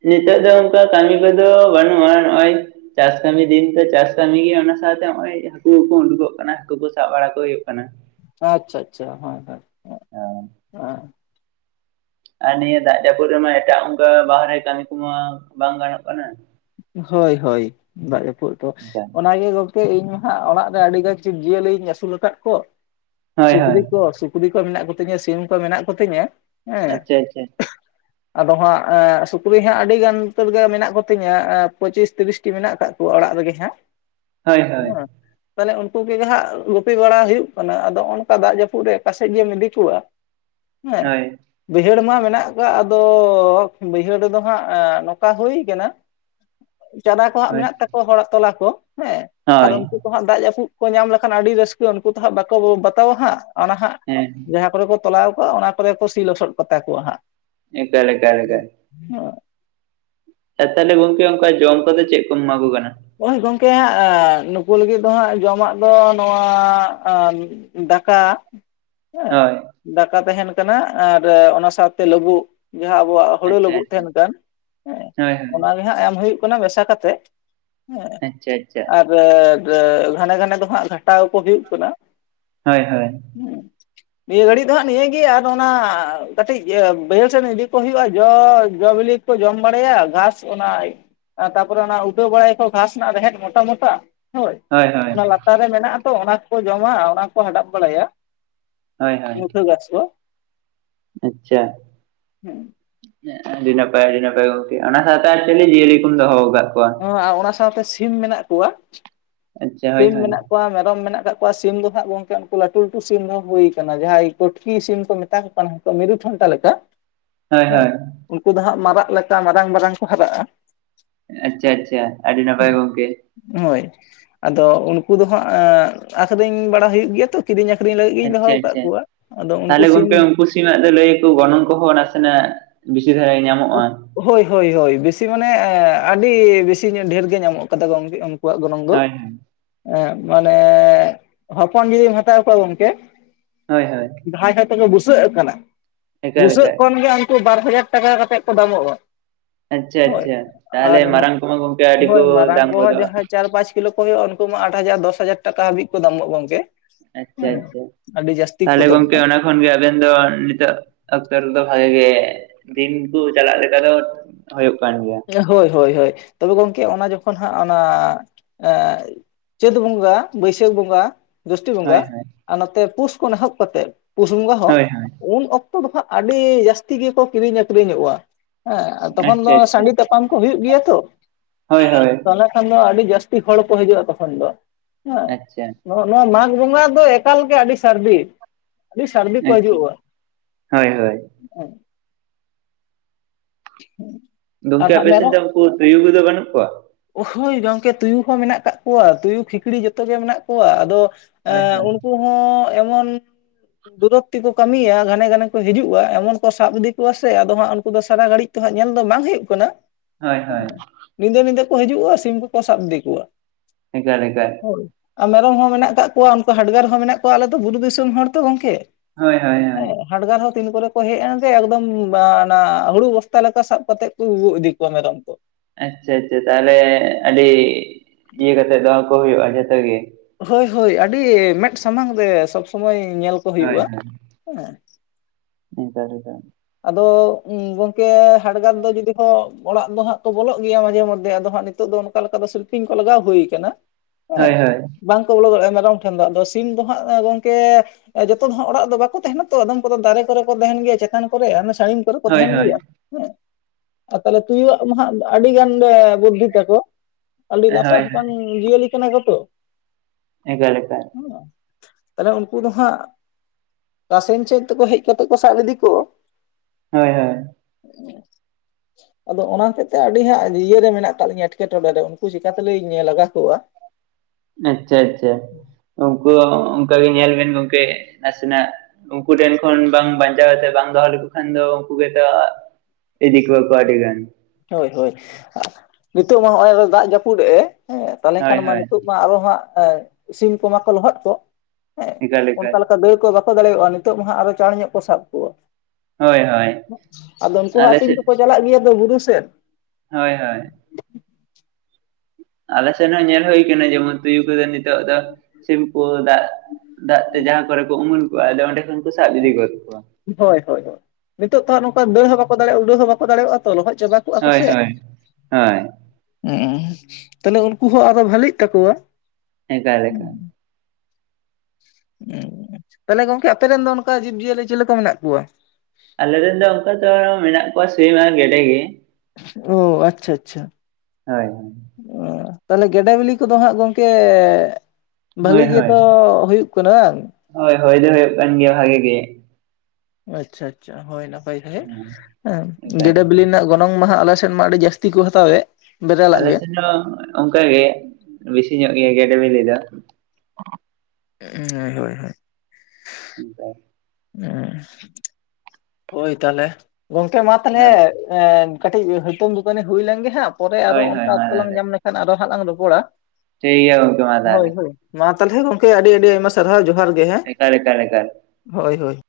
right: ᱱᱤᱛᱚᱜ ᱫᱚ ᱚᱱᱠᱟ ᱠᱟᱹᱢᱤ ᱠᱚᱫᱚ ᱵᱟᱹᱱᱩᱜᱼᱟ ᱱᱚᱜᱼᱚᱭ ᱪᱟᱥ ᱠᱟᱹᱢᱤ ᱫᱤᱱ ᱛᱚ ᱪᱟᱥ ᱠᱟᱹᱢᱤ ᱜᱮ ᱚᱱᱟ ᱥᱟᱶᱛᱮ ᱦᱚᱜ ᱚᱭ ᱦᱟᱠᱩ ᱠᱩ ᱠᱚ ᱩᱰᱩᱠᱚᱜ ᱠᱟᱱᱟ ᱦᱟᱠᱩ ᱠᱚ ᱥᱟᱵ ᱵᱟᱲᱟ ᱠᱚ ᱦᱩᱭᱩᱜ ᱠᱟᱱᱟ
left: ᱟᱪᱪᱷᱟ ᱟᱪᱪᱷᱟ ᱦᱳᱭ ᱦᱳᱭ
right: *inaudible* ᱟᱨ ᱱᱤᱭᱟᱹ ᱫᱟᱜ ᱡᱟᱯᱩᱫ ᱨᱮᱢᱟ ᱮᱴᱟᱜ ᱚᱱᱠᱟ ᱵᱟᱦᱨᱮ ᱠᱟᱹᱢᱤ ᱠᱚᱢᱟ ᱵᱟᱝ ᱜᱟᱱᱚᱜ ᱠᱟᱱᱟ
left: ᱦᱳᱭ ᱦᱳᱭ ᱫᱟᱜ ᱡᱟᱯᱩᱫ ᱛᱚ ᱚᱱᱟᱜᱮ ᱜᱚᱢᱠᱮ ᱤᱧ ᱢᱟ ᱦᱟᱸᱜ ᱚᱲᱟᱜ ᱨᱮ ᱟᱹᱰᱤᱜᱟᱱ ᱡᱤᱵᱽ ᱡᱤᱭᱟᱹᱞᱤᱧ ᱟᱹᱥᱩᱞ ᱟᱠᱟᱫ ᱠᱚ
right: ᱦᱳᱭ ᱦᱳᱭ
left: ᱥᱩᱠᱨᱤ ᱠᱚ ᱥᱩᱠᱨᱤ ᱥᱩᱠᱞᱤ ᱠᱚ ᱢᱮᱱᱟᱜ ᱠᱚᱛᱤᱧᱟ ᱥᱤᱢ ᱠᱚ ᱢᱮᱱᱟᱜ ᱠᱚᱛᱤᱧᱟ ᱦᱮᱸ
right: ᱟᱪᱪᱷᱟ ᱟᱪᱪᱷᱟ
left: ᱟᱫᱚ ᱦᱟᱸᱜ ᱥᱩᱠᱨᱤ ᱦᱟᱸᱜ ᱟᱹᱰᱤ ᱜᱟᱱ ᱩᱛᱟᱹᱨ ᱜᱮ ᱢᱮᱱᱟᱜ ᱠᱚᱛᱤᱧᱟ ᱯᱚᱸᱪᱤᱥ ᱛᱤᱨᱤᱥᱴᱤ ᱢᱮᱱᱟᱜ ᱠᱟᱜ ᱠᱚᱣᱟ ᱚᱲᱟᱜ ᱨᱮᱜᱮ ᱦᱟᱸᱜ
right: ᱦᱳᱭ ᱦᱳᱭ
left: ᱛᱟᱦᱚᱞᱮ ᱩᱱᱠᱩ ᱜᱮ ᱦᱟᱸᱜ ᱜᱩᱯᱤ ᱵᱟᱲᱟ ᱦᱩᱭᱩᱜ ᱠᱟᱱᱟ ᱟᱫᱚ ᱚᱱᱠᱟ ᱫᱟᱜ ᱡᱟᱹᱯᱩᱫ ᱨᱮ ᱚᱠᱟ ᱥᱮᱡ ᱡᱮᱢ ᱤᱫᱤ ᱠᱚᱣᱟ ᱦᱮᱸ
right: ᱦᱳᱭ
left: ᱵᱟᱹᱭᱦᱟᱹᱲ ᱢᱟ ᱢᱮᱱᱟᱜ ᱠᱟᱜ ᱟᱫᱚ ᱵᱟᱹᱭᱦᱟᱹᱲ ᱨᱮᱫᱚ ᱦᱟᱸᱜ ᱱᱚᱝᱠᱟ ᱦᱩᱭ ᱠᱟᱱᱟ ᱪᱟᱨᱟ ᱠᱚ ᱦᱟᱸᱜ
right: ᱦᱳᱭ
left: ᱢᱮᱱᱟᱜ ᱛᱟᱠᱚᱣᱟ ᱦᱚᱲᱟᱜ ᱛᱚᱞᱟ ᱠᱚ ᱦᱮᱸ ᱟᱨ
right: ᱦᱳᱭ
left: ᱩᱱᱠᱩ ᱩᱱ ᱦᱟᱸᱜ ᱫᱟᱜ ᱡᱟᱹᱯᱩᱫ ᱠᱚ ᱧᱟᱢ ᱞᱮᱠᱷᱟᱱ ᱟᱹᱰᱤ ᱨᱟᱹᱥᱠᱟᱹ ᱩᱱᱠᱩ ᱫᱚ ᱦᱟᱸᱜ ᱵᱟᱠᱚ ᱵᱟᱛᱟᱣᱟ ᱦᱟᱸᱜ ᱚᱱᱟ ᱦᱟᱸᱜ
right: ᱦᱮᱸ
left: ᱡᱟᱦᱟᱸ ᱠᱚᱨᱮ ᱠᱚ ᱛᱚᱞᱟᱣ ᱠᱟᱜᱼᱟ ᱚᱱᱟ ᱠᱚᱨᱮ ᱠᱚ ᱥᱤ ᱞᱚᱥᱚᱫ ᱠᱟᱛᱟ ᱠᱚᱣᱟ ᱦᱟᱸᱜ
right: ᱮᱠᱟᱞ ᱮᱠᱟᱞ ᱮᱠᱟᱞ
left: *inaudible*
right: ᱟᱨ ᱛᱟᱦᱚᱸᱞᱮ ᱜᱚᱝᱠᱮ ᱚᱱᱠᱟ ᱡᱚᱢ ᱠᱚᱫᱚ ᱪᱮᱫ ᱠᱚᱢ ᱮᱢᱟ ᱠᱚ ᱠᱟᱱᱟ
left: ᱦᱚᱭ ᱜᱚᱝᱠᱮ ᱦᱟᱸᱜ ᱱᱩᱠᱩ ᱞᱟᱹᱜᱤᱫ ᱫᱚ ᱦᱟᱸᱜ ᱡᱚᱢᱟᱜ ᱫᱚ ᱱᱚᱣᱟ ᱫᱟᱠᱟ ᱦᱮᱸ
right: ᱦᱳᱭ
left: ᱫᱟᱠᱟ ᱛᱟᱦᱮᱱ ᱠᱟᱱᱟ ᱟᱨ ᱚᱱᱟ ᱥᱟᱶᱛᱮ ᱞᱩᱵᱩᱜ ᱡᱟᱦᱟᱸ ᱟᱵᱚᱣᱟᱜ ᱦᱳᱲᱳ
right: ᱟᱪᱪᱷᱟ
left: ᱞᱳᱵᱳᱜ
right: ᱟᱪᱪᱷᱟ
left: ᱛᱟᱦᱮᱱ ᱠᱟᱱ ᱦᱮᱸ
right: ᱦᱳᱭ ᱦᱳᱭ
left: ᱚᱱᱟ ᱜᱮ ᱦᱟᱸᱜ ᱮᱢ ᱦᱩᱭᱩᱜ ᱠᱟᱱᱟ ᱢᱮᱥᱟ ᱠᱟᱛᱮ
right: ᱟᱪᱪᱷᱟ ᱟᱪᱪᱷᱟ
left: ᱜᱷᱟᱱᱮ ᱜᱷᱟᱱᱮ ᱫᱚ ᱦᱟᱸᱜ ᱜᱷᱟᱴᱟ ᱟᱠᱚ ᱦᱩᱭᱩᱜ ᱠᱟᱱᱟ
right: ᱦᱳᱭ ᱦᱳᱭ
left: ᱦᱩᱸ ᱱᱤᱭᱟᱹ ᱜᱷᱟᱹᱲᱤᱡ ᱫᱚ ᱦᱟᱸᱜ ᱱᱤᱭᱟᱹᱜ ᱜᱮ ᱟᱨ ᱚᱱᱟ ᱠᱟᱹᱴᱤᱡ ᱵᱟᱹᱭᱦᱟᱹᱲ ᱥᱮᱱ ᱤᱫᱤ ᱠᱚ ᱦᱩᱭᱩᱜᱼᱟ ᱡᱚ ᱡᱚ ᱵᱤᱞᱤ *inaudible* ᱡᱚᱢ ᱵᱟᱲᱟᱭᱟ ᱜᱷᱟᱥ ᱚᱱᱟ ᱛᱟᱯᱚᱨᱮ ᱚᱱᱟ ᱩᱴᱟᱹ ᱵᱟᱲᱟᱭ ᱭᱟᱠᱚ ᱜᱷᱟᱥ ᱱᱟᱜ ᱨᱮᱦᱮᱫ ᱢᱚᱴᱟ ᱢᱚᱴᱟ ᱦᱳᱭ ᱚᱱᱟ ᱞᱟᱛᱟᱨ ᱨᱮ ᱢᱮᱱᱟᱜᱼᱟ ᱛᱚ ᱚᱱᱟ ᱠᱚ ᱡᱚᱢᱟ ᱚᱱᱟ ᱠᱚ ᱦᱟᱰᱟᱵ ᱵᱟᱲᱟᱭᱟ
right: ᱦᱳᱭ ᱦᱳᱭ
left: *inaudible* ᱜᱟᱪᱷᱚ ᱠᱚ
right: ᱟᱪᱪᱷᱟ
left: ᱦᱮᱸ
right: ᱟᱹᱰᱤ ᱱᱟᱯᱟᱭ ᱟᱹᱰᱤ ᱱᱟᱯᱟᱭ ᱜᱚᱝᱠᱮ ᱚᱱᱟ ᱥᱟᱶᱛᱮ ᱟᱨ ᱪᱤᱞᱤ ᱡᱤᱭᱟᱹᱞᱤ ᱠᱚᱢ ᱫᱚᱦᱚᱸ ᱟᱠᱟᱫ ᱠᱚᱣᱟ
left: ᱦᱚᱸ ᱟᱨ ᱚᱱᱟ ᱥᱟᱶᱛᱮ ᱥᱤᱢ ᱢᱮᱱᱟᱜ ᱠᱚᱣᱟ
right: ᱟᱪᱪᱷᱟ ᱦᱳᱭ
left: ᱥᱤᱢ
right: ᱦᱳᱭ
left: ᱢᱮᱱᱟᱜ ᱠᱚᱣᱟ ᱢᱮᱨᱚᱢ ᱢᱮᱱᱟᱜ ᱟᱠᱟᱫ ᱠᱚᱣᱟ ᱥᱤᱢ ᱫᱚ ᱦᱟᱸᱜ ᱜᱚᱝᱠᱮ ᱩᱱᱠᱩ ᱞᱟᱹᱴᱩ ᱞᱟᱹᱴᱩ ᱥᱤᱢ ᱫᱚᱦᱚᱸ ᱦᱩᱭ ᱠᱟᱱᱟ ᱡᱟᱦᱟᱸᱭ ᱯᱩᱴᱠᱤ ᱥᱤᱢ ᱠᱚ ᱢᱮᱛᱟ ᱠᱚ ᱠᱟᱱᱟ ᱢᱤᱨᱩ ᱴᱷᱚᱱᱴᱟ ᱞᱮᱠᱟ
right: ᱦᱳᱭ ᱦᱳᱭ
left: ᱩᱱᱠᱩ ᱫᱚ ᱦᱟᱸᱜ ᱢᱟᱨᱟᱜ ᱞᱮᱠᱟ ᱢᱟᱨᱟᱝ ᱢᱟᱨᱟᱝ ᱠᱚ ᱦᱟᱨᱟᱜᱼᱟ
right: ᱟᱪᱪᱷᱟ ᱟᱪᱪᱷᱟ ᱟᱹᱰᱤ ᱱᱟᱯᱟᱭ ᱜᱚᱝᱠᱮ
left: ᱦᱳᱭ ᱟᱫᱚ ᱩᱱᱠᱩ ᱫᱚ ᱦᱟᱸᱜ ᱟᱠᱷᱨᱤᱧ ᱵᱟᱲᱟ ᱦᱩᱭᱩᱜ ᱜᱮᱭᱟ ᱛᱚ ᱠᱤᱨᱤᱧ ᱟᱠᱷᱨᱤᱧ ᱞᱟᱹᱜᱤᱫ ᱜᱤᱧ ᱫᱚᱦᱚ
right: ᱟᱪᱪᱷᱟ
left: ᱟᱠᱟᱫ ᱠᱚᱣᱟ ᱟᱫᱚ ᱩᱱᱠᱩ ᱥᱤᱢ
right: ᱥᱤᱢ ᱟᱜ ᱫᱚ ᱞᱟᱹᱭᱟᱠᱚ ᱜᱚᱱᱚᱝ ᱠᱚᱦᱚᱸ ᱱᱟᱥᱮᱱᱟᱜ ᱵᱮᱥᱤ ᱫᱷᱟᱨᱟ ᱧᱟᱢ
left: ᱦᱳᱭ ᱦᱳᱭ ᱦᱳᱭ ᱵᱤᱥᱤ ᱢᱟᱱᱮ ᱟᱹᱰᱤ ᱵᱮᱥᱤ ᱧᱚᱜ ᱰᱷᱮᱨ ᱜᱮ ᱧᱟᱢᱚᱜ ᱠᱟᱫᱟ ᱜᱳᱢᱠᱮᱼᱼ ᱩᱱᱠᱩᱣᱟᱜ ᱜᱚᱱᱚᱝ ᱫᱚ
right: ᱦᱳᱭ
left: ᱢᱟᱱᱮ ᱦᱚᱯᱚᱱ ᱡᱩᱫᱤᱢ ᱦᱟᱛᱟᱣ ᱠᱚᱣᱟ ᱜᱚᱝᱠᱮ
right: ᱦᱳᱭ ᱦᱳᱭ
left: ᱡᱟᱦᱟᱸᱭ ᱠᱷᱟᱹᱭᱟᱹᱛ ᱠᱚ ᱵᱩᱥᱟᱹᱜ ᱠᱟᱱᱟ
right: ᱮᱠᱟᱞ
left: ᱵᱩᱥᱟᱹᱜ
right: ᱮᱠᱟᱞ
left: ᱠᱷᱚᱱ ᱜᱮ ᱩᱱᱠᱩ ᱵᱟᱨ ᱦᱟᱡᱟᱨ ᱴᱟᱠᱟᱼᱼ ᱥᱮᱫ ᱠᱚ ᱫᱟᱢᱚᱜᱼᱟ
right: ᱟᱪᱪᱷᱟ
left: ᱦᱳᱭ
right: ᱟᱪᱪᱷᱟ
left: ᱟᱨ
right: ᱛᱟᱦᱚᱞᱮ ᱢᱟᱨᱟᱝ ᱠᱚᱢᱟ ᱜᱚᱝᱠᱮ ᱟᱹᱰᱤ
left: ᱦᱳᱭ
right: ᱠᱚ
left: ᱢᱟᱨᱟᱝ
right: ᱫᱟᱢ
left: ᱠᱚᱦᱚᱸ
right: ᱜᱚᱫᱚᱜᱼᱟ
left: ᱡᱟᱦᱟᱸᱭ ᱪᱟᱨ ᱯᱟᱸᱪ ᱠᱤᱞᱳ ᱠᱚ ᱦᱩᱭᱩᱜᱼᱟ ᱩᱱᱠᱩ ᱢᱟ ᱟᱴ ᱦᱟᱡᱟᱨ ᱫᱚᱥ ᱦᱟᱡᱟᱨ ᱴᱟᱠᱟ ᱦᱟᱹᱵᱤᱡ ᱠᱚ ᱫᱟᱢᱚᱜᱼᱟ ᱜᱚᱢᱠᱮ
right: ᱟᱪᱪᱷᱟ ᱟᱪᱪᱷᱟ ᱛᱟᱦᱞᱮ
left: ᱜᱮᱠᱚ
right: ᱜᱚᱝᱠᱮ
left: ᱫᱟᱢᱚᱜᱼᱟ
right: ᱚᱱᱟ ᱠᱷᱚᱱ ᱜᱮ ᱟᱵᱮᱱ ᱫᱚ ᱱᱤᱛᱚᱜ ᱚᱠᱛᱚ ᱨᱮᱫᱚ ᱵᱷᱟᱜᱮ ᱜᱮ ᱫᱤᱱ ᱠᱩ ᱪᱟᱞᱟᱜ ᱞᱮᱠᱟ ᱫᱚ ᱦᱳᱭᱳᱜ ᱠᱟᱱ ᱜᱮᱭᱟ
left: ᱦᱳᱭ ᱦᱳᱭ ᱦᱳᱭ ᱛᱚᱵᱮ ᱜᱚᱢᱠᱮ ᱚᱱᱟ ᱡᱚᱠᱷᱚᱱ ᱦᱟᱸᱜ ᱚᱱᱟ ᱮ ᱪᱟᱹᱛ ᱵᱚᱸᱜᱟ ᱵᱟᱹᱭᱥᱟᱹᱠᱷ ᱵᱚᱸᱜᱟ ᱡᱚᱥᱴᱤ
right: ᱦᱳᱭ
left: ᱵᱚᱸᱜᱟ
right: ᱦᱳᱭ
left: ᱟᱨ ᱱᱚᱛᱮ ᱯᱩᱥ ᱠᱚ ᱮᱦᱚᱵ ᱠᱟᱛᱮᱜ ᱯᱩᱥ ᱵᱚᱸᱜᱟ ᱦᱚᱸ
right: ᱦᱳᱭ ᱦᱳᱭ
left: ᱩᱱ ᱚᱠᱛᱚ ᱫᱚ ᱦᱟᱸᱜ ᱟᱹᱰᱤ ᱡᱟᱹᱥᱛᱤ ᱜᱮᱠᱚ ᱠᱤᱨᱤᱧ ᱟᱹᱠᱷᱨᱤᱧᱚᱜᱼᱟ ᱦᱮᱸ ᱛᱚᱠᱷᱚᱱ
right: ᱟᱪᱪᱷᱟ
left: ᱫᱚ
right: ᱟᱪᱪᱷᱟ
left: ᱥᱟᱺᱰᱤ ᱛᱟᱯᱟᱢ ᱠᱚ ᱦᱩᱭᱩᱜ ᱜᱮᱭᱟ ᱛᱚ
right: ᱦᱳᱭ ᱦᱳᱭ
left: ᱠᱷᱚᱱ ᱫᱚ ᱟᱹᱰᱤ ᱡᱟᱹᱥᱛᱤ ᱦᱚᱲ ᱠᱚ ᱦᱤᱡᱩᱜᱼᱟ ᱛᱚᱠᱷᱚᱱ ᱫᱚ ᱦᱮᱸ
right: ᱟᱪᱪᱷᱟ
left: ᱱᱚᱜ ᱱᱚᱣᱟ ᱢᱟᱜᱽ ᱵᱚᱸᱜᱟ ᱫᱚ ᱮᱠᱟᱞ ᱜᱮ ᱟᱹᱰᱤ ᱥᱟᱹᱨᱫᱤ ᱟᱹᱰᱤ ᱥᱟᱹᱨᱫᱤ ᱠᱚ
right: ᱟᱪᱪᱷᱟ
left: ᱦᱤᱡᱩᱜᱼᱟ
right: ᱦᱳᱭ ᱦᱳᱭ
left: *unintelligible* ᱟᱨ
right: ᱜᱚᱝᱠᱮ
left: ᱦᱟᱸᱜ
right: ᱟᱯᱮ ᱥᱮᱱ
left: ᱢᱮᱨᱚᱢ
right: ᱫᱚ ᱩᱱᱠᱩ ᱛᱩᱭᱩ ᱠᱚᱫᱚ ᱵᱟᱹᱱᱩᱜ ᱠᱚᱣᱟ
left: ᱦᱳᱭ ᱜᱚᱝᱠᱮ ᱛᱩᱭᱩ ᱦᱚᱸ ᱢᱮᱱᱟᱜ ᱠᱟᱜ ᱠᱚᱣᱟ ᱛᱩᱭᱩ ᱠᱷᱤᱠᱲᱤ ᱡᱚᱛᱚ ᱜᱮ ᱢᱮᱱᱟᱜ ᱠᱚᱣᱟ ᱟᱫᱚ
right: ᱦᱳᱭ ᱦᱳᱭ
left: ᱩᱱᱠᱩ ᱦᱚᱸ ᱮᱢᱚᱱ ᱫᱩᱨᱚᱛ ᱛᱤᱠᱚ ᱠᱟᱹᱢᱤᱭᱟ ᱜᱷᱟᱱᱮ ᱜᱷᱟᱱᱮ ᱠᱚ ᱦᱤᱡᱩᱜᱼᱟ ᱮᱢᱚᱱ ᱠᱚ ᱥᱟᱵ ᱤᱫᱤ ᱠᱚᱣᱟ ᱥᱮ ᱟᱫᱚ ᱦᱟᱸᱜ ᱩᱱᱠᱩ ᱫᱚ ᱥᱟᱨᱟ ᱜᱷᱟᱹᱲᱤᱡ ᱦᱟᱸᱜ ᱧᱮᱞ ᱫᱚ ᱵᱟᱝ ᱦᱩᱭᱩᱜ ᱠᱟᱱᱟ
right: ᱦᱳᱭ
left: ᱦᱮᱸ
right: ᱦᱳᱭ
left: ᱧᱤᱫᱟᱹ ᱧᱤᱫᱟᱹ ᱠᱚ ᱦᱤᱡᱩᱜᱼᱟ ᱥᱤᱢ ᱠᱚᱠᱚ ᱥᱟᱵ ᱤᱫᱤ ᱠᱚᱣᱟ
right: ᱦᱮ *inaudible*
left: ᱦᱳᱭ ᱟᱨ ᱢᱮᱨᱚᱢ ᱦᱚᱸ ᱢᱮᱱᱟᱜ ᱠᱟᱫ ᱠᱚᱣᱟ ᱩᱱᱠᱩ ᱦᱟᱰᱜᱟᱨ ᱦᱚᱸ ᱢᱮᱱᱟᱜ ᱠᱚᱣᱟ ᱟᱞᱮ ᱫᱚ ᱵᱩᱨᱩ ᱫᱤᱥᱚᱢ ᱦᱚᱲ ᱛᱚ ᱜᱚᱢᱠᱮ
right: ᱦᱳᱭ ᱦᱳᱭ ᱦᱳᱭ
left: ᱦᱟᱰᱜᱟᱨ ᱦᱚᱸ ᱛᱤᱱ ᱠᱚᱨᱮ ᱠᱚ ᱦᱮᱡ ᱮᱱ ᱜᱮ ᱮᱠᱫᱚᱢ ᱵᱟᱱᱟ ᱦᱩᱲᱩ ᱵᱚᱥᱛᱟ ᱞᱮᱠᱟ ᱥᱟᱵ ᱠᱟᱛᱮᱫ ᱠᱚ ᱜᱩᱜᱩ ᱤᱫᱤ ᱠᱚᱣᱟ ᱢᱮᱨᱚᱢ ᱠᱚ
right: ᱟᱪᱪᱷᱟ ᱟᱪᱪᱷᱟ ᱛᱟᱦᱚᱞᱮ ᱟᱹᱰᱤ ᱤᱭᱟᱹ ᱠᱟᱛᱮᱜ ᱫᱚᱦᱚ ᱠᱚ ᱦᱩᱭᱩᱜᱼᱟ ᱡᱷᱚᱛᱚ ᱜᱮ
left: ᱦᱳᱭ ᱦᱳᱭ ᱟᱹᱰᱤ ᱢᱮᱫ ᱥᱟᱢᱟᱝ ᱨᱮ ᱥᱚᱵᱽ ᱥᱚᱢᱚᱭ ᱧᱮᱞ ᱠᱚ
right: ᱦᱳᱭ
left: ᱦᱩᱭᱩᱜᱼᱟ
right: ᱦᱳᱭ
left: ᱦᱮᱸ
right: *inaudible*
left: ᱟᱫᱚ ᱜᱚᱢᱠᱮ ᱦᱟᱰᱜᱟᱨ ᱫᱚ ᱡᱩᱫᱤ ᱦᱚ ᱚᱲᱟᱜ ᱫᱚ ᱦᱟᱸᱜ ᱵᱚᱞᱚᱜ ᱜᱮᱭᱟ ᱢᱟᱡᱷᱮ ᱢᱚᱫᱽᱫᱷᱮ ᱟᱫᱚ ᱦᱟᱸᱜ ᱱᱤᱛᱚᱜ ᱫᱚ ᱚᱱᱠᱟ ᱞᱮᱠᱟ ᱫᱚ ᱥᱤᱞᱯᱤᱧ ᱠᱚ ᱞᱟᱜᱟᱣ ᱦᱩᱭ ᱠᱟᱱᱟ ᱦᱮᱸ
right: ᱦᱳᱭ ᱦᱳᱭ
left: ᱵᱟᱝ ᱵᱚᱞᱚ ᱫᱟᱲᱮᱭᱟᱜᱼᱟ ᱢᱮᱨᱚᱢ ᱴᱷᱮᱱ ᱫᱚ᱾ ᱟᱫᱚ ᱥᱤᱢ ᱫᱚ ᱦᱟᱸᱜ ᱜᱚᱝᱠᱮ? ᱡᱚᱛᱚ ᱫᱚᱦᱟᱸᱜ ᱚᱲᱟᱜ ᱫᱚ ᱵᱟᱠᱚ ᱛᱟᱦᱮᱸᱱᱟ᱾ ᱛᱚ ᱟᱫᱚᱢ ᱠᱚᱫᱚᱢ ᱫᱟᱨᱮ ᱠᱚᱨᱮ ᱠᱚ ᱛᱟᱦᱮᱱ ᱜᱮᱭᱟ᱾ ᱪᱮᱛᱟᱱ ᱠᱚᱨᱮ ᱥᱟᱹᱲᱤᱢ ᱠᱚᱨᱮ ᱠᱚ
right: ᱦᱳᱭ
left: ᱛᱟᱦᱮᱸᱱ ᱜᱮᱭᱟ᱾ ᱦᱮᱸ ᱛᱟᱦᱚᱞᱮ ᱛᱩᱭᱩᱣᱟᱜ ᱢᱟ ᱟᱹᱰᱤ ᱜᱟᱱ ᱵᱩᱨᱫᱷᱤ ᱛᱟᱠᱚ᱾ ᱟᱹᱰᱤ ᱫᱟᱥᱮ
right: ᱦᱳᱭ ᱦᱳᱭ
left: ᱦᱟᱛᱟᱝ ᱡᱤᱭᱟᱹᱞᱤ ᱠᱟᱱᱟ ᱠᱚᱛᱚ
right: ᱮᱜᱟᱨ *inaudible*
left: ᱦᱩᱸ ᱛᱟᱦᱚᱞᱮ ᱩᱱᱠᱩ ᱫᱚ ᱦᱟᱸᱜ *inaudible* ᱥᱮᱫ ᱛᱮᱠᱚ ᱦᱮᱡ ᱠᱟᱛᱮ ᱠᱚ ᱥᱟᱵ ᱤᱫᱤ ᱠᱚ
right: ᱦᱳᱭ ᱦᱳᱭ
left: *inaudible* ᱟᱫᱚ ᱚᱱᱟ ᱦᱚᱛᱮᱡ ᱛᱮ ᱟᱹᱰᱤ ᱦᱟᱸᱜ ᱤᱭᱟᱹ ᱨᱮ ᱢᱮᱱᱟᱜ ᱟᱠᱟᱫ ᱞᱤᱧᱟᱹ ᱮᱴᱠᱮᱴᱚᱬᱮ ᱨᱮ ᱩᱱᱠᱩ ᱪᱤᱠᱟᱛᱮᱞᱤᱧ ᱧᱮ ᱞᱟᱜᱟ ᱠᱚᱣᱟ
right: ᱟᱪᱪᱷᱟ ᱟᱪᱪᱷᱟ ᱩᱱᱠᱩ ᱚᱱᱠᱟᱜᱮ ᱧᱮᱞ ᱵᱮᱱ ᱜᱚᱝᱠᱮ ᱱᱟᱥᱮᱱᱟᱜ ᱩᱱᱠᱩ ᱴᱷᱮᱱ ᱠᱷᱚᱱ ᱵᱟᱝ ᱵᱟᱧᱪᱟᱣ ᱠᱟᱛᱮ ᱵᱟᱝ ᱫᱚᱦᱚ ᱞᱮᱠᱚ ᱠᱷᱟᱱ ᱫᱚ ᱩᱱᱠᱩ ᱜᱮᱛᱚ ᱤᱫᱤ ᱠᱚᱣᱟ ᱠᱚ ᱟᱰᱤ ᱜᱟᱱ
left: ᱦᱳᱭ ᱦᱳᱭ ᱱᱤᱛᱚᱜ ᱢᱟ ᱦᱚᱜᱼᱚᱭ ᱫᱟᱜ ᱡᱟᱹᱯᱩᱫ ᱮ ᱦᱮᱸ ᱛᱟᱦᱚᱞᱮ
right: ᱦᱳᱭ
left: ᱠᱷᱟᱱ ᱢᱟ
right: ᱦᱳᱭ
left: ᱱᱤᱛᱚᱜ ᱢᱟ ᱟᱨᱚ ᱦᱟᱸᱜ ᱥᱤᱢ ᱠᱚᱢᱟᱠᱚ ᱞᱚᱦᱚᱫ ᱠᱚᱜ᱾ ᱦᱮᱸ
right: ᱮᱠᱟᱞ
left: ᱚᱱᱠᱟ
right: ᱮᱠᱟᱞ
left: ᱞᱮᱠᱟ ᱫᱟᱹᱲ ᱠᱚ ᱵᱟᱠᱚ ᱵᱟᱝ ᱠᱚ ᱫᱟᱲᱮᱭᱟᱜᱼᱟ ᱱᱤᱛᱚᱜ ᱢᱟ ᱟᱸᱜ ᱟᱫᱚ ᱪᱟᱬ ᱧᱚᱜ ᱠᱚ ᱥᱟᱵ ᱠᱚᱣᱟ
right: ᱦᱳᱭ ᱦᱳᱭ
left: ᱟᱫᱚ ᱩᱱᱠᱩ
right: ᱟᱞᱮ
left: ᱟᱹᱛᱤᱧ
right: ᱥᱮᱫ
left: ᱠᱚ ᱪᱟᱞᱟᱜ ᱜᱮᱭᱟ ᱠᱚ ᱵᱩᱨᱩ ᱥᱮᱫ᱾
right: ᱦᱳᱭ ᱦᱳᱭ, ᱟᱞᱮ ᱥᱮᱫ ᱦᱚᱸ ᱧᱮᱞ ᱦᱩᱭ ᱠᱟᱱᱟ ᱡᱮᱢᱚᱱ ᱛᱩᱭᱩ ᱠᱚᱫᱚ ᱱᱤᱛᱚᱜ ᱫᱚ ᱥᱤᱢᱠᱩ ᱫᱟᱜ ᱫᱟᱜ ᱛᱮ ᱡᱟᱦᱟᱸ ᱠᱚᱨᱮ ᱠᱚ ᱩᱢᱩᱞ ᱠᱚᱣᱟ᱾ ᱟᱫᱚ ᱚᱸᱰᱮ ᱠᱷᱚᱱ ᱠᱚ ᱥᱟᱵ ᱤᱫᱤ ᱜᱚᱫ ᱠᱚᱣᱟ᱾
left: ᱦᱳᱭ ᱦᱳᱭ ᱦᱳᱭ ᱱᱤᱛᱚᱜ ᱛᱚ ᱦᱟᱜ ᱱᱚᱝᱠᱟ ᱫᱟᱹᱲ ᱦᱚᱸ ᱵᱟᱠᱚ ᱫᱟᱲᱮᱭᱟᱜᱼᱟ᱾ ᱩᱰᱟᱹᱣ ᱦᱚᱸ ᱵᱟᱠᱚ ᱫᱟᱲᱮᱭᱟᱜᱼᱟ᱾ ᱛᱚ ᱞᱚᱦᱚᱫ ᱪᱟᱵᱟ ᱠᱚᱜᱼᱟ
right: ᱦᱳᱭ ᱦᱳᱭ ᱦᱳᱭ,
left: ᱩᱸᱜᱦᱚᱧ ᱛᱟᱦᱚᱞᱮ ᱩᱱᱠᱩ ᱦᱚᱸ ᱟᱨᱚ ᱵᱷᱟᱞᱤᱜ ᱛᱟᱠᱚᱣᱟ
right: ᱮᱠᱟᱞ ᱮᱠᱟᱞ
left: ᱛᱟᱦᱞᱮ ᱜᱚᱝᱠᱮ ᱟᱯᱮ ᱨᱮᱱ ᱫᱚ ᱚᱱᱠᱟ ᱡᱤᱵ ᱡᱤᱭᱟᱹᱞᱤ ᱪᱮᱞᱮ ᱠᱚ ᱢᱮᱱᱟᱜ ᱠᱚᱣᱟ᱾
right: ᱟᱞᱮᱨᱮᱱ ᱫᱚ ᱚᱱᱠᱟ ᱫᱚ ᱢᱮᱱᱟᱜ ᱠᱚᱣᱟ ᱥᱤᱢ ᱟᱨ ᱜᱮᱰᱮ ᱜᱮ᱾
left: ᱚ ᱟᱪᱷᱟ ᱟᱪᱷᱟ
right: ᱦᱳᱭ ᱦᱳᱭ
left: ᱚ ᱛᱟᱦᱞᱮ ᱜᱮᱰᱮ ᱵᱤᱞᱤ ᱠᱚᱫᱚ ᱦᱟᱸᱜ ᱜᱚᱝᱠᱮ ᱵᱷᱟᱹᱞᱤ
right: ᱦᱳᱭ ᱦᱳᱭ
left: ᱜᱮᱛᱚ ᱦᱩᱭᱩᱜ ᱠᱟᱱᱟ᱾
right: ᱦᱳᱭ ᱦᱳᱭ ᱫᱚ ᱦᱩᱭᱩᱜ ᱠᱟᱱ ᱜᱮᱭᱟ ᱵᱷᱟᱜᱮ ᱜᱮ᱾
left: ᱟᱪᱪᱷᱟ ᱟᱪᱪᱷᱟ ᱦᱳᱭ ᱱᱟᱯᱟᱭ ᱦᱮᱸ,
right: ᱮᱠᱟᱞ
left: ᱜᱮᱰᱮ ᱵᱤᱞᱤ
right: ᱮᱠᱟᱞ
left: ᱨᱮᱱᱟᱜ ᱜᱚᱱᱚᱝ ᱢᱟ ᱦᱟᱜ ᱟᱞᱮ ᱴᱷᱮᱱ ᱢᱟ ᱟ. ᱰᱤ ᱡᱟᱥᱛᱤ ᱠᱚ ᱦᱟᱛᱟᱣᱮᱫ ᱵᱮᱨᱮᱞᱟᱜ
right: ᱟᱞᱮ
left: ᱜᱮ
right: ᱥᱮᱫ ᱦᱚᱸ ᱚᱱᱠᱟᱜᱮ ᱵᱮᱥᱤ ᱧᱚᱜ ᱜᱮᱭᱟ ᱜᱮᱰᱮ ᱵᱤᱞᱤ ᱫᱚ᱾
left: ᱦᱮᱸ ᱦᱳᱭ ᱦᱳᱭ,
right: *unintelligible*
left: ᱚᱸᱜᱦᱚᱧᱻ ᱦᱳᱭ ᱛᱟᱦᱚᱞᱮ ᱜᱚᱝᱠᱮ ᱢᱟ ᱛᱟᱦᱚᱞᱮ
right: ᱦᱳᱭ
left: ᱮ ᱠᱟᱹᱴᱤᱡ ᱦᱩᱛᱩᱢ ᱫᱟᱹᱛᱟ. ᱱᱤ ᱦᱩᱭ ᱞᱮᱱ ᱜᱮ ᱦᱟᱸᱜ᱾ ᱯᱚᱨᱮ ᱟᱨᱚ
right: ᱦᱳᱭ ᱦᱳᱭ
left: ᱚᱱᱠᱟ
right: ᱢᱟ
left: ᱚᱠᱛᱚ ᱞᱟᱝ
right: ᱛᱟᱦᱚᱞᱮ
left: ᱧᱟᱢ ᱞᱮᱠᱷᱟᱱ ᱟᱨᱚ ᱦᱟᱸᱜ ᱞᱟᱝ ᱨᱚᱯᱚᱲᱟ᱾
right: ᱴᱷᱤᱠ ᱜᱮᱭᱟ ᱜᱚᱝᱠᱮ ᱢᱟ
left: ᱦᱳᱭ
right: ᱛᱟᱦᱞᱮ
left: ᱦᱳᱭ ᱢᱟ ᱛᱟᱦᱚᱞᱮ ᱜᱚᱝᱠᱮ ᱟᱹᱰᱤ ᱟᱹᱰᱤ ᱟᱭᱢᱟ ᱥᱟᱨᱦᱟᱣ ᱡᱚᱦᱟᱨ ᱜᱮ ᱦᱮᱸ᱾
right: ᱮᱠᱟᱞ ᱮᱠᱟᱞ ᱮᱠᱟᱞ
left: ᱦᱳᱭ ᱦᱳᱭ